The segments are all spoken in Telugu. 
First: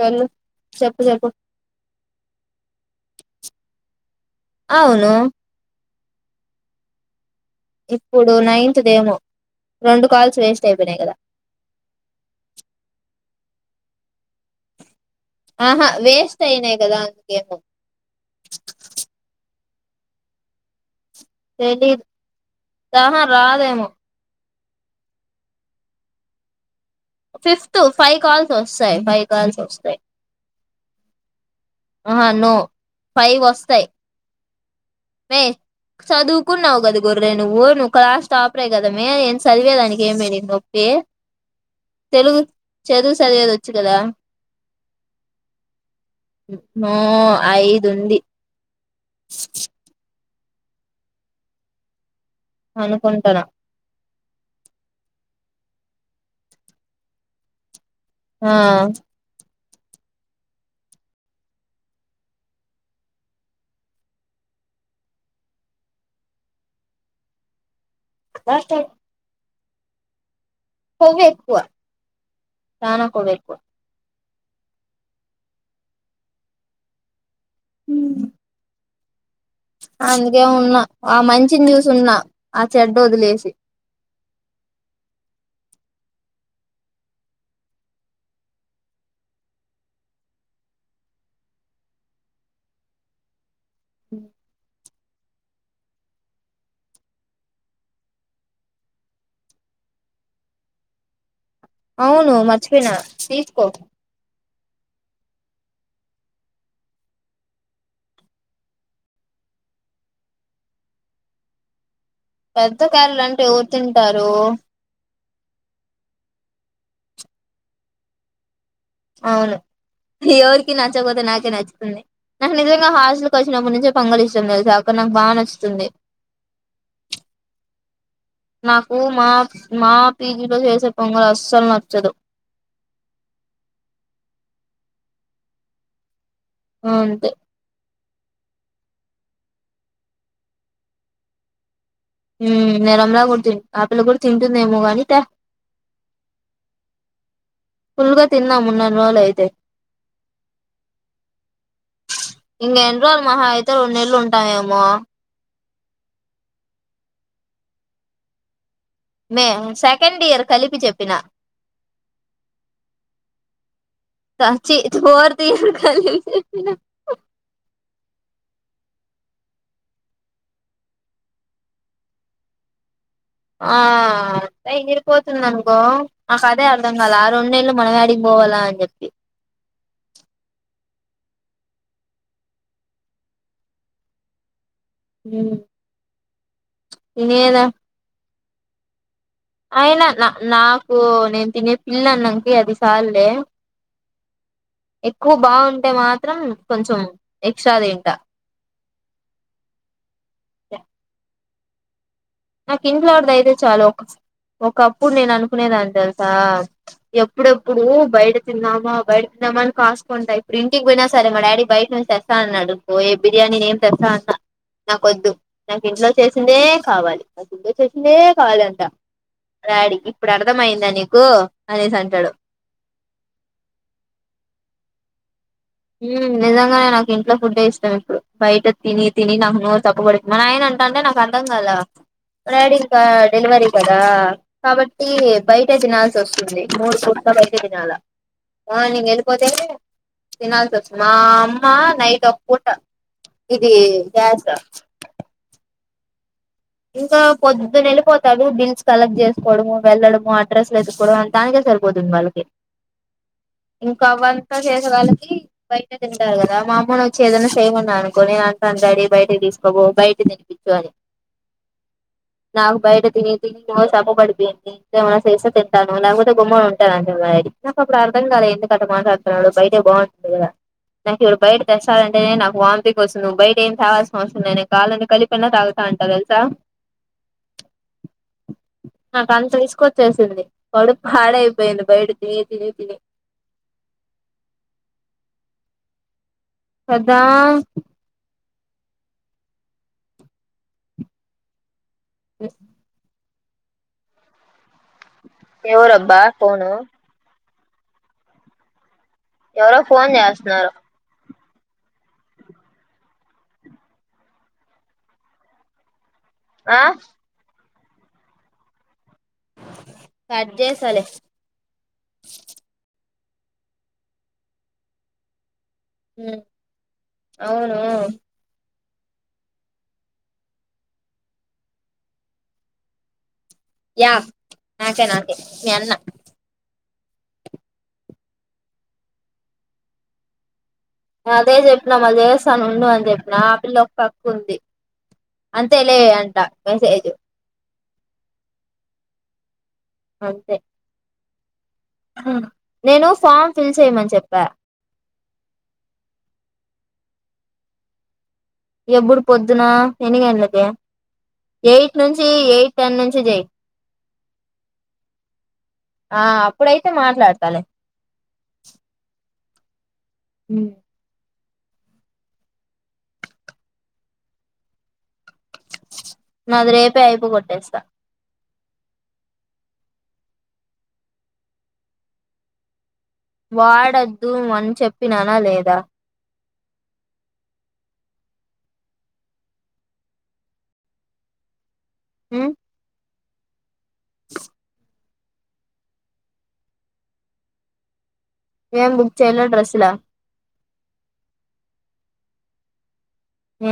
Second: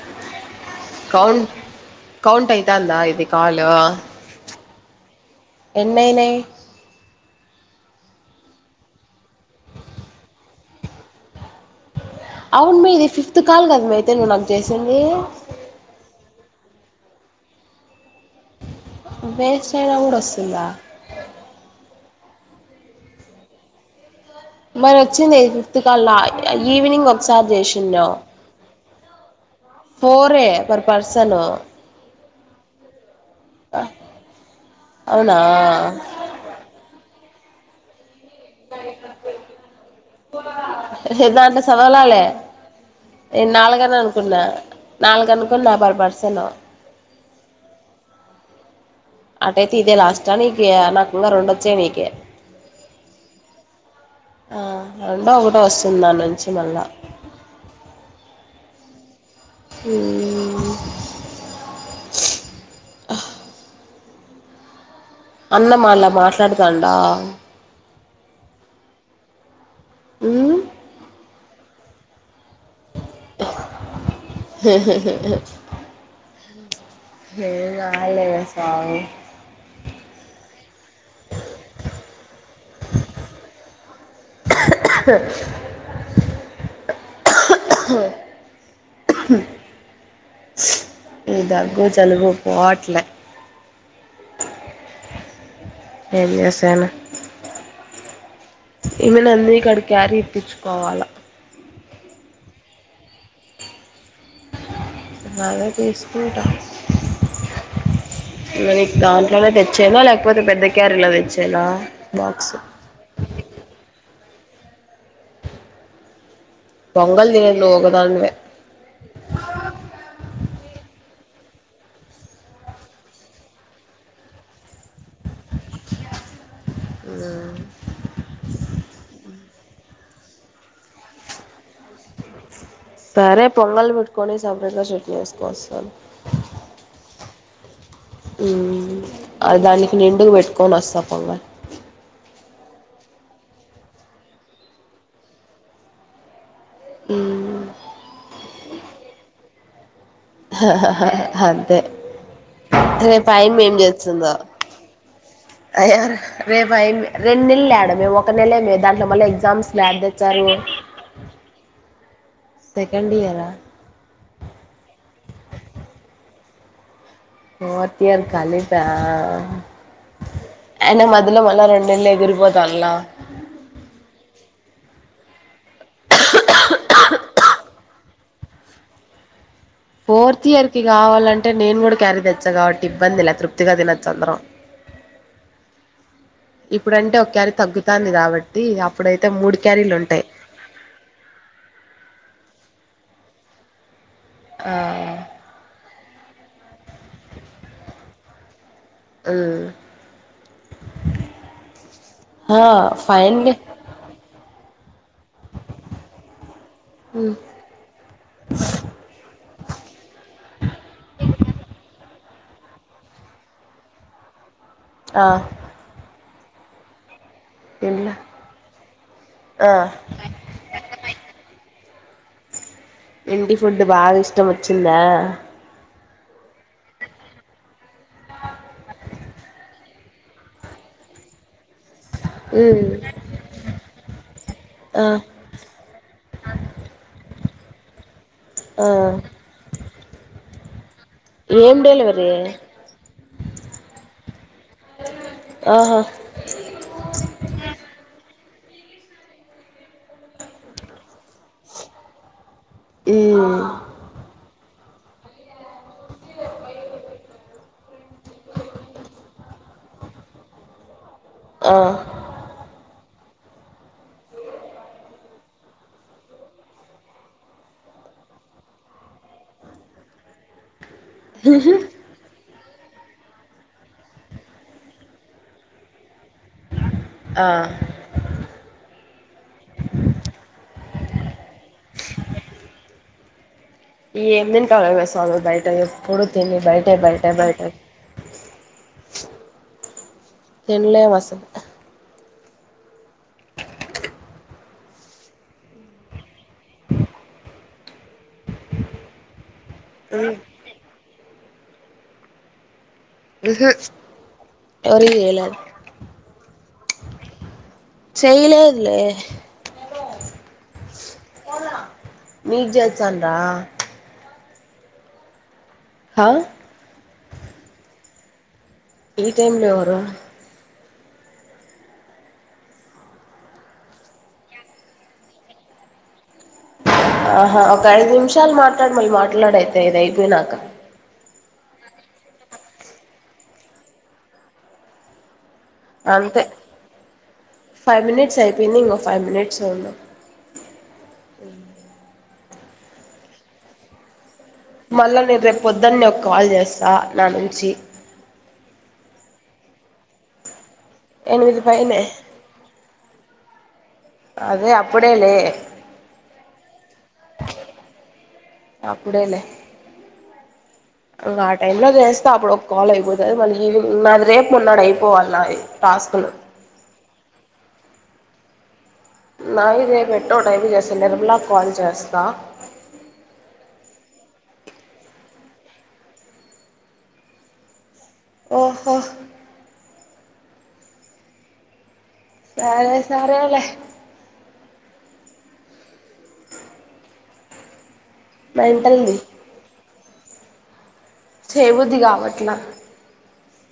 వెళ్ళు కౌంట్ కౌంట్ అయితంద ఇది కాల్ అవును ఎన్ని అయినాయి ఇప్పుడు నైన్త్ దేమో రెండు కాల్స్ వేస్ట్ అయిపోయినాయి కదా అవును మ ఇది ఫిఫ్త్ కాల్ కదా మ అయితే నువ్వు నాకు చేసింది సైనాయి కదా అ గేమ వేస్ట్ అయినా కూడా వస్తుందా తెలిడ్ చానా రాదేమో మరి వచ్చింది ఫిఫ్త్ కల్లా ఈవినింగ్ ఒకసారి చేసిండ బై కాల్ స వస్తయి పర్ పర్సను అహా నో పై వస్తాయి్ అవునా మే చదువుకున్నావు కదా గు నువ్వు నువ్వు క్లాస్ టాపర్ కదమే నేను చదివేదానికి ఏంమె నికి నొప్పి దాంట్లో చదవలాలే తెలుగు చదువు సాదివేది దొచ్చు కదా నాలుగనుకు నాబర్ పడ్సాను హా ఐదు ఉంది అటైయితే ఇదే లాస్ట్ నీక నాకింగా రెండొచ్చా నీక అనుకుంటారా ఆ రెండు ఒకటి వస్తుంది దాని నుంచి మళ్ళా హ హ్మ్ అన్నమాళ మాట్లాడతాండా మాట్లాడి హ్మ్ కొవ్వు ఎక్కువ చాలా కువ్వుఎక్కువ ఏ యాడ ఎక్కువ లేదు స్వామి అందుకే ఉన్నా ఆ మంచి న్యూస్ ఉన్నా ఆ చెడ్డ వదిలేసి ఇ దగ్గు జలువు పోట్ల హ్మ్ ఏంచేస్తాను ఇగ నన్నీ కడా క్యారీ ఇప్పచ్చుకోవాలా అవును మర్చిపోన తీసుకో అదే తీసుకూంట మరి దాంట్లోనే తెచ్చేనా లేకపోతే పెద్ద క్యరీలో తెచ్చేనా బాక్స్ పెద్ద క్యారీ లు అంటే ఎవరు తింటారు పొంగల్ తినేది నువ్వు ఒకదానివే అవును ఎవర్కి నచ్చకపోతే నాక నచ్చుతుంది నాకు నిజంగా హాస్టల్కి వచ్చినప్పుటి నుంచే పొంగలి ఇష్టం తెలుసా అక్కడ నాకు బాగా నచ్చుతుంది ఉమ్ నాకు మా పీజీలో చేసే పొంగలు అస్సలు నచ్చదు సరే పొంగల్ పెట్టుకొని సబరిగా చట్ని వేసుకోవస్తానలే అంతె అ దానికి నిండుకు పెట్టుకొని వస్తా పంగ ఉమ్ నిర్మలా కూడా తింటు ఆ పిల్ల కూడా తింటుందేమో కానీ తే ఫుల్గా తినడము ఉన్నానీ రోజులు అయితే అంతే ఇంకా ఎన్ని రోజులు రేపు మహ ఆయమ్మ అయితే రెండునెల్ల ఉంటాం ఏమో అయ్యో రేపు అ రెండు నెల్లు యాడ మే ఒక నెలే మే దా మే సెకండ్ ఇయర్ కలిపి చెప్పినా సెకండ్ ఇయరా స చి ఫోర్ ర్త్ ఇయర్ కలిపి చెప్పిన ఫోర్త్ ఇయర్ కలిపా అయిన మధ్యలో మళ్ళ రెండునెల్లు ఎగిరిపోతంలే ఆ అ ఎగిపోతుందనుకో నాకు అదే అర్థం కలే ఆ రెండు నెల్లు మనయాడికి పోవాలా అని చెప్పి ఫోర్త్ ఇయర్ కావాలంటే నేను కూడా క్యారీ తెచ్చా కాబట్టి ఇబ్బందిలా తృప్తిగా తినోచ్చు అందరం హు ఇప్పుడంటే ఒక్యారీ తగ్గుతాంది కాబట్టి అప్పుడైతే మూడు క్యారీలు అయినా ఉంటాయి నా నాకు నేను తినే పిల్లన్నంకి అది సాల్లే ఆ ఎక్కువ బాగుంటే మాత్రం కొంచెం ఎక్స్ట్రా తింటా ఆ ఆ నాకు ఇంట్లోద్ అయితే ఫైన్లీ చాలు ఏప్పుడు నేను అనుకునేదాన్ని తెలుసా మ్మ్ ఎప్పుడెప్పుడు బయట తిందామా బయట తిందమాని కాస్త కుంటా ఇప్పుడు ఇంటికి పోయినా సరే మా డాడీ బయట నుంచి తేస్ తెస్తా అన్నాడు పోయే బిర్యానీ ఏం తెస్తా అన్నా ఆ నాకోద్దు నాకు ఇంట్లో చేసిందే కావాలి నాక్ ఇంట్లో ఏంలా చేసిందే కావాలంట మా ఆ డాడీ ఇప్పుడు అర్థమయిందా నీకు అనేసి అంటాడు ఇంటి ఫుడ్ బాగా ఇష్టం వచ్చిందా ఉ నిజంగానే నాకు ఇంట్లో ఫుడ్డే ఇష్టం ఇప్పుడు బయట తిని తిని నాకు నోరు చప్పుబడుంది మ నాయిన అంటా టంటే నాక్ అర్ధం కాలే మా డాడీ మ్మ్ ఇంక డెలివరీ కదా ఆ కాబట్టి బయటే తినాల్సి వస్తుంది మూడు పూటల బయ తినాలా ఆ మార్నింగ్ వెళ్ళిపోతే తినాల్సి మా అమ్మ ఏం నైట్ డెలివరీ ఒక పూట ఇది గ్యాస్ ఆహా ఇంకా పొద్దున వెళ్ళిపోతా రు బిల్స్ కలెక్ట్ చేసుకోవడము వెళ్లడము అడ్రస్లు ఎత్తుకోవడం అ దానికే సరిపోతుంది వాళ్ళకి మ్మ్ ఇంకా అవంతా చేస్త వాళ్ళకి బయటనే తింటారు కదా మా అమ్మని వచ్చి ఏదైనా చేయమన్నాడు అనుకో నేను అంటాను డాడీ బయటకి తీసుకోబో పో బయట తినిపించు అని ఆ నాక్ బయట తిని సప్పుపడిపోయింది ఏమైనా తెస్తే తింటాను లేకపోతే గుమ్మన ఉంటాను అంటడు నాకు అప్పుడు అర్థం కాలే ఎందుక అట్లా మాట్లాడుతున్నాడు బయటే బాగుంటుంది కదా నాకు ఇప్పుడు బయట తెస్తాలంటే నాకు వామ్టింగ్ వస్తు నువ్ బయట ఏం తేవాల్సినవసరం లే నేను కావాలంటే కలిపయినా తాగుతా అంటా తెలుసా ఆ నాకు అంత విసుకొచ్చేసింది కడు పాడైపోయింది బయట తిని తిని తిని ఏం తింటావ్ లే స్వామి బయట ఎప్పుడు తిండి బయటే కదా బయటే బయటే తిన్లేం అసలు ఉ ఎవరు అబ్బా ఫోను ఎవరో ఫోన్ చేస్తున్నారు ఉహు ఎవరి ఎలా ఆ చేయలేదులే కట్జేసాలే తాండ్ర ఆ అవును ఈ టైమ్ లో ఎవరు యా నాకే నాకే నన్న ఆహా ఒక ఐదు నిమిషాలు మాట్లాడు మళ్ళీ మాట్లాడైతే ఇద అయిపోయినాక అదే చెప్పిన మా దేవస్థాన ఉండు అని చెప్పిన ఆపిిల్ల్లో ఒక పక్ ఉంది అంతే లే అంట అంతే మెసేజ్ ఫైవ్ మినిట్స్ అయిపోయిందియి ఇంకో ఫైవ్ మినిట్స్ ఉన్నా అంతే నేను ఫామ్ ఫిల్ చేయ్యమని చెప్పా పల్లవినేను రేపు పొద్దుని ఒక కాల్ చేస్తాను నా నుంచి ఎప్పుడు పొద్దున ఎన్ని గంటలకి ఎనిమిది ఎయిట్ పైనే నుంచి ఎయిట్ టెన్ నుంచి జయి అదే అప్పుడే లే అే మాట్లాడతాా లె అప్పుడేలే హ ఇంకా ఆ టై లో వేస్తే అప్పుడు ఒక కాల్ అయిపోతుంది మళ్ళీ ఈవినింగ్ నాది రేపు మన్నాడుైయి పోవాలయి టాస్కులు నాది రేపే అయిపోగొట్టేస్తా నా ఇదేపుెటో డైవ్ చేసి నిర్మలా కాల్ చేస్తా వాడద్దు అని చెప్పినానా లేదా ఓహో సరే సరే లె మేం బుక్ మెంటల్ది చేయ డ్రస్సు ల చే బుద్ధికావట్లా ఎ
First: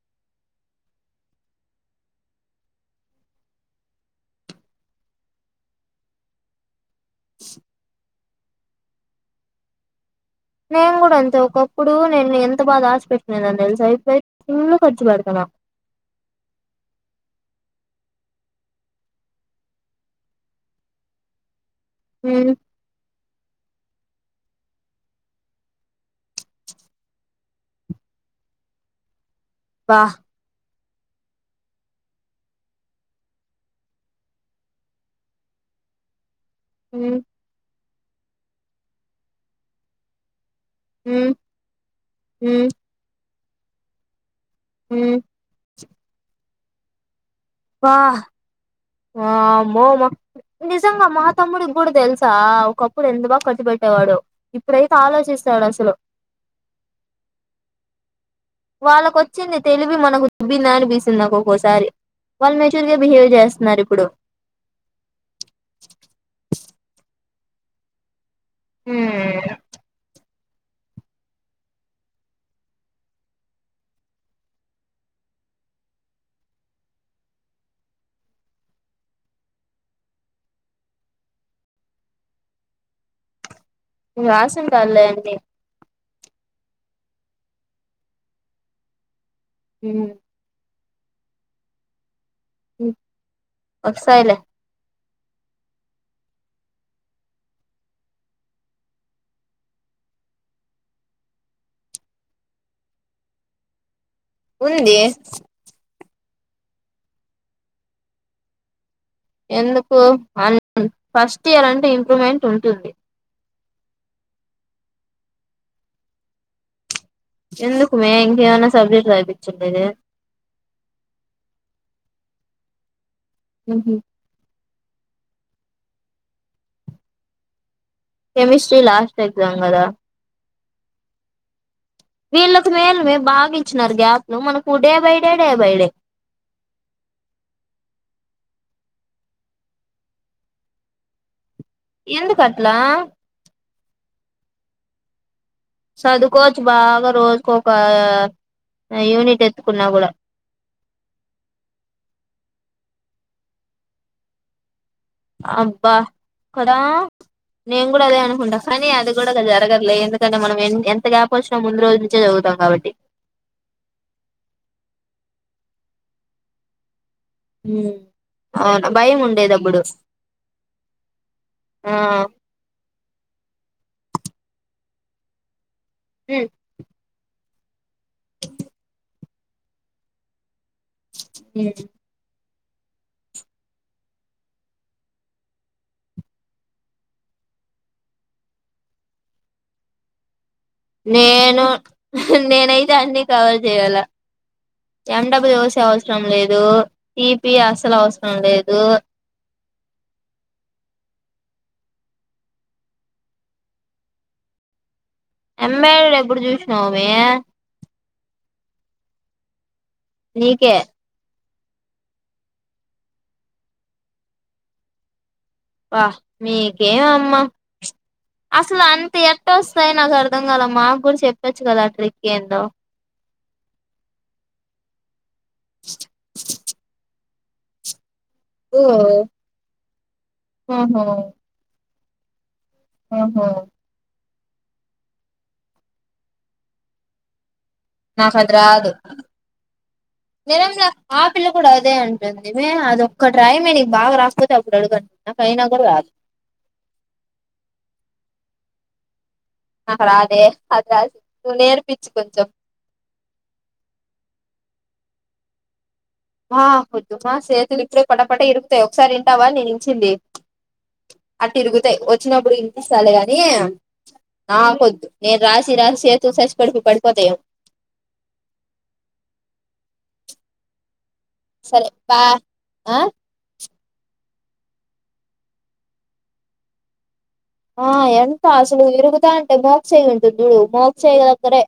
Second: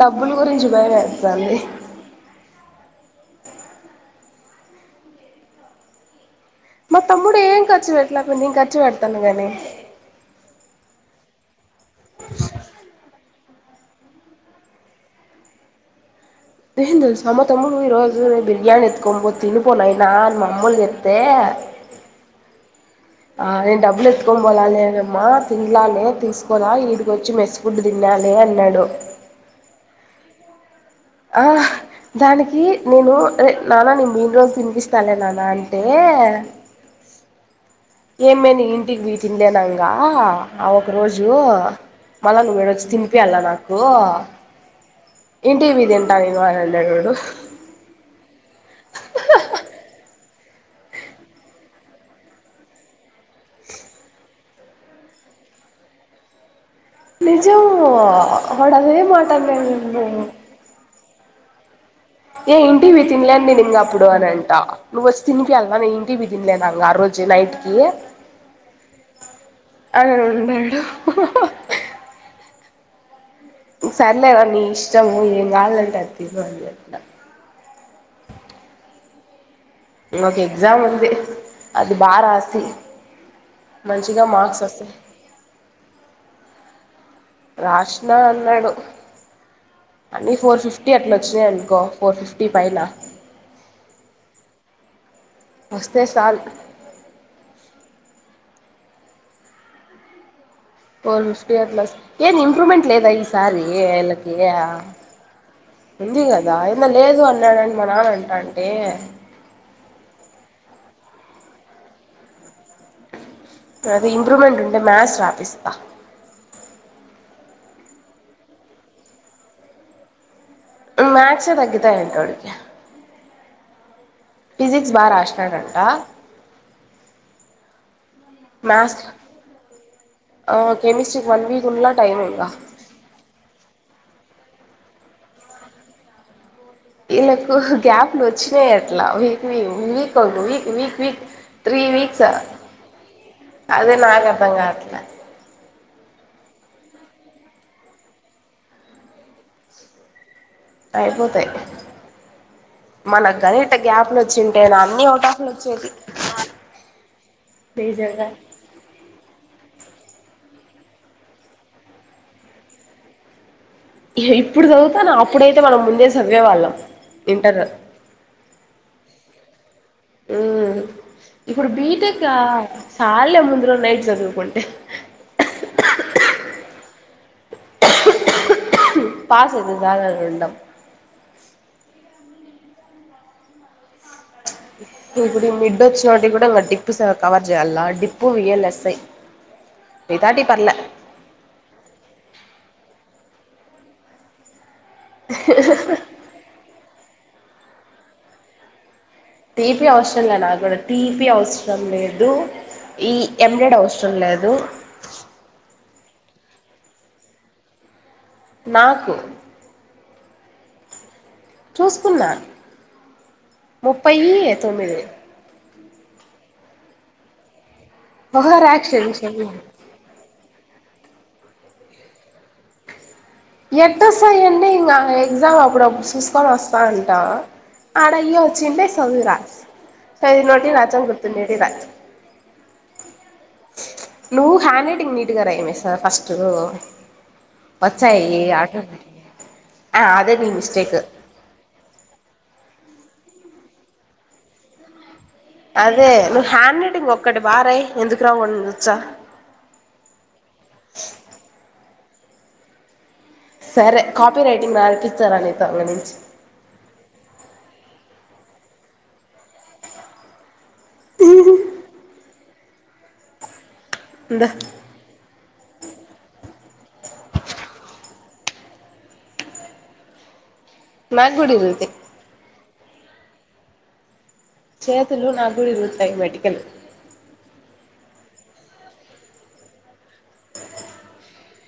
డబ్బులు కూర చుభయస్తన్నది మా తమ్ముడు ఏం ఖర్చు పెట్టలేక నేను ఖర్చు పెడతాను గానీ నేను కూడా అంతే ఒకప్పుడు నేను ఎంత బాగా ఆశపెట్టినదని తెలుసి అయిపోయి ఇంలు ఖర్చు పెడుతున్నా [inaudible] హు ఆ నేను డబ్బులెత్కని పోలాలి నమ్మా తిినాలనే తీసుకోరా ఇడికి వచ్చి మెస్ ఫుడ్ తిన్నాను తనే అన్నాడు వాహ్ ఆహ్ దానికి నేను రె నానా నేన మెయిన్ రోజు పినిపిస్తాలే నాన్న అంటే కే మ్ ఏమే న ఇంటికి వీటిల్ేనాంగా ఆ ఒక రోజు హ్మ్ మళ్ళా నువ్వ హ్మ్ ఏడొచ్చి తినిప అళ్ళ నాకు హ్మ్ ఇంటి విదిింటా నేను అనందడు వా ఆ మో మా నిజంగా మతమ్ముడి కూడా తెలుసా ఒకప్పుడు ఎంత బా కట్టు పెట్టేవాడు ఇప్పుడైతే ఆలోచిస్త చాలాసలు నిజము వాళ్ళకొచ్చింది తెలివి మనకు దుబ్బిందా అనిపిసిందికు ఒక్కోసారి ఏ వాళ్ళు మెచ్యూర్ గా ఇంటివి బిహేవ్ తినలేను నేను ఇంగ చేస్తున్నారు ఇప్పుడు అప్పుడు అనంట నువ్వ వచ్చి తినిపియాల నేను ఇంటివి తినలేనుంగ ఆ రోజు నైట్కి హ తమిల్నాయుడు సల్ల నీ ఇష్టం పో కాాలంట అత మాకు ఎక్జామ్ ఉంది అది బగా రాస్తే మంచిగా మార్క్స్ వస్తయి రాసుంటారులే అన్ని రాష్ిన అన్నాడు హ్మ్ అన్నీ ఫోర్ ఫిఫ్టీ టీ అట్లు వచ్చినాయి అనుకో ఫోర్ ఫిఫ్టీ పైన వొస్తాయిలే వస్తే చాలు ఫోర్ ఫిఫ్టీ అట్ల వస్తే ఏం ఇంప్రూవ్మెంట్ లేదా ఈ సారి అయా ఉంది ఉంది కదా ఏంద లేదు అన్నాడండి మా నాన్న అంటా అండి ఎందుకు ఫస్ట్ ఇయర్ అంటే ఇంప్రూమెంట్ ఉంటుంది అది ఇంప్రూమెంట్ ఉంటే మాథ్స్ ప్రాపిస్తా ఎందుకుమే ఇంక ఏమన్నా సబ్జెక్ట్ అపించలేదు మ్యాథస్ే తగ్గతాయంట అడికి ఫిజక్స్ బార అష్ట కట్టా కెమిస్ట్రీ లాస్ట్ ఎగ్జామ్ కదా కెమిస్ట్రీకి వన్ వీక్ ఉన్నా వీళ్ళకి మేలు మే బాగా ఇచ్చినారు గ్యాప్ లో మనకు day by day day by day ఇల్లకు గ్యాప్లు వచ్చినాయి అట్లా వీక్ వీ వీక్ ఒక week week week three weeks ఎందుకు అట్లా అదే నాకు అర్థం కావట్లే చదుకోవచ్చు బాగ రోజుకు ఒక యూనిట్ ఎత్తుకున్నా కూడా అయిపోతాయి మన గరిట గ్యాప్లు వచ్చింటే నా ఫోటోకులొచ్చది అబ్బా కదా నేను కూడా అదే అనుకుంటా కానీ అది కూడా జరగదులే ఎందుకంటే మనం ఎ ఎంత గ్యాప్ వచ్చినా ముందు రోజు నుంచే చదువుతాం కాబట్టి ఇప్పుడు చదువుతానవా అప్పుడైతే మనం ముందే చదివేవాళ్ళం ఇంటర్ అవునా భయం ఉండేదప్పుడు ఇప్పుడు బీటెకా సాల్లె ముందులో నైట్ చదువుకుంటే హ పాస్ ఇదు కా రండం హమ్ ఇ ఇప్పుడు మిడ్ వచ్చిన వాటికి కూడా డిప్పు కవర్ చేయాల డిప్పు విఎల్ఎస్ఐ మిగతాటి పర్లే నేను నేనైతే అన్ని కవర్ చేయాల ఎండబ్లూ వసే అవసరం లేదు టీపి అస్సలు అవసరం లేదు టీపి అవసరంలే నాకు కూడా టీపి అవసరం లేదు ఈ ఎంబ్రెడి అవసరం లేదు ఎం ఆ ఎప్పుడు చూసినావుమే నాకు నీకే చూసుకున్నా ముప్పై తొమ్మిది వా నీకేం అమ్మ ఓవర్ అసలు యాక్షన్ అంత ఎట్ట చెయ్యకు వస్తాయి నాకు అర్ధం కాలమ్మా కొంచం చెప్పొచ్చు కదా ఆ ట్రిక్ ఏందో ఎట్టస్థాయి అంటే ఎక్జా అప్పుడుప్పుడు చూసుకొని వస్తా అంటా అయ ఓ వచ్చిండే చదువు రాజు సోఐదు నోటి ఓహో రాజని గుర్తుండే రాజ ఓహో నువ్వు హ్యాండ్ రైటింగ్ నీట్గా రాయ్ మే సార్ ఫస్ట్ వచ్చాయి నాకదిరాదు ఆటోమేటిక్గా ఆ అదే నీ ఏం లె మిస్టేక్ ఆ పిల్ల కూడా అదే అంటుంది అద ఒక్కట్రయమ్మే నీకు బాగా రాస్తంది అప్పుడు అడగతాను అదే నువ్వు హ్యాండ్ రైటింగ్ ఒక్కటి బా రాయ్ ఎందుకు రావో నేనూ జూచ్చ నాకు రాదే అదిలా నువ్ నేర్పించు కొంచెం సరే కాపీ రైటింగ్ రాపిస్తారా నీతో ఇప్పనించి మా వద్దు మా చేతులు ఇప్పుడే పటపటే ఇరుకుతాయి ఒకసారి వింటావా నేను ఇరిచింది. అట్ట ఇరుగుతాయి వచ్చినప్పుడు ఇనిపిస్తాలే గాని ఇందా నాకొద్దు నేను రాసి రాసి సేతులు సస్ పడిపి పడిపోతయమో మా గూడా ఇరుగుతాయి. బా ఆ చేతులు నా కూడా ఇరుగుతాయి మెడికల్ ఆ ఎంత అసలు విరుగుతాయి అంటే మోగా చేయి ఉంటుంది చూడు మోగ చేయి త్రే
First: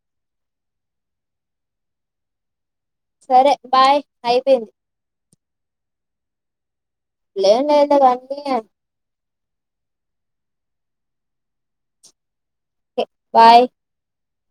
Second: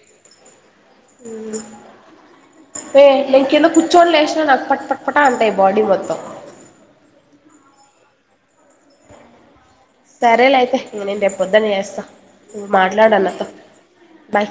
ఏ నేను సరే కింద బాయ్ కుచోనీ లేసిన నాకు అయిపోయింది పట్ పట్ అంటాయ్ బాడి మొత్తం లేం లేదు లే కానీ సరేలే అయితే నేను రేపు పొద్దునే చేస్తా మాట్లాడు అన్నతో బాయ్ బై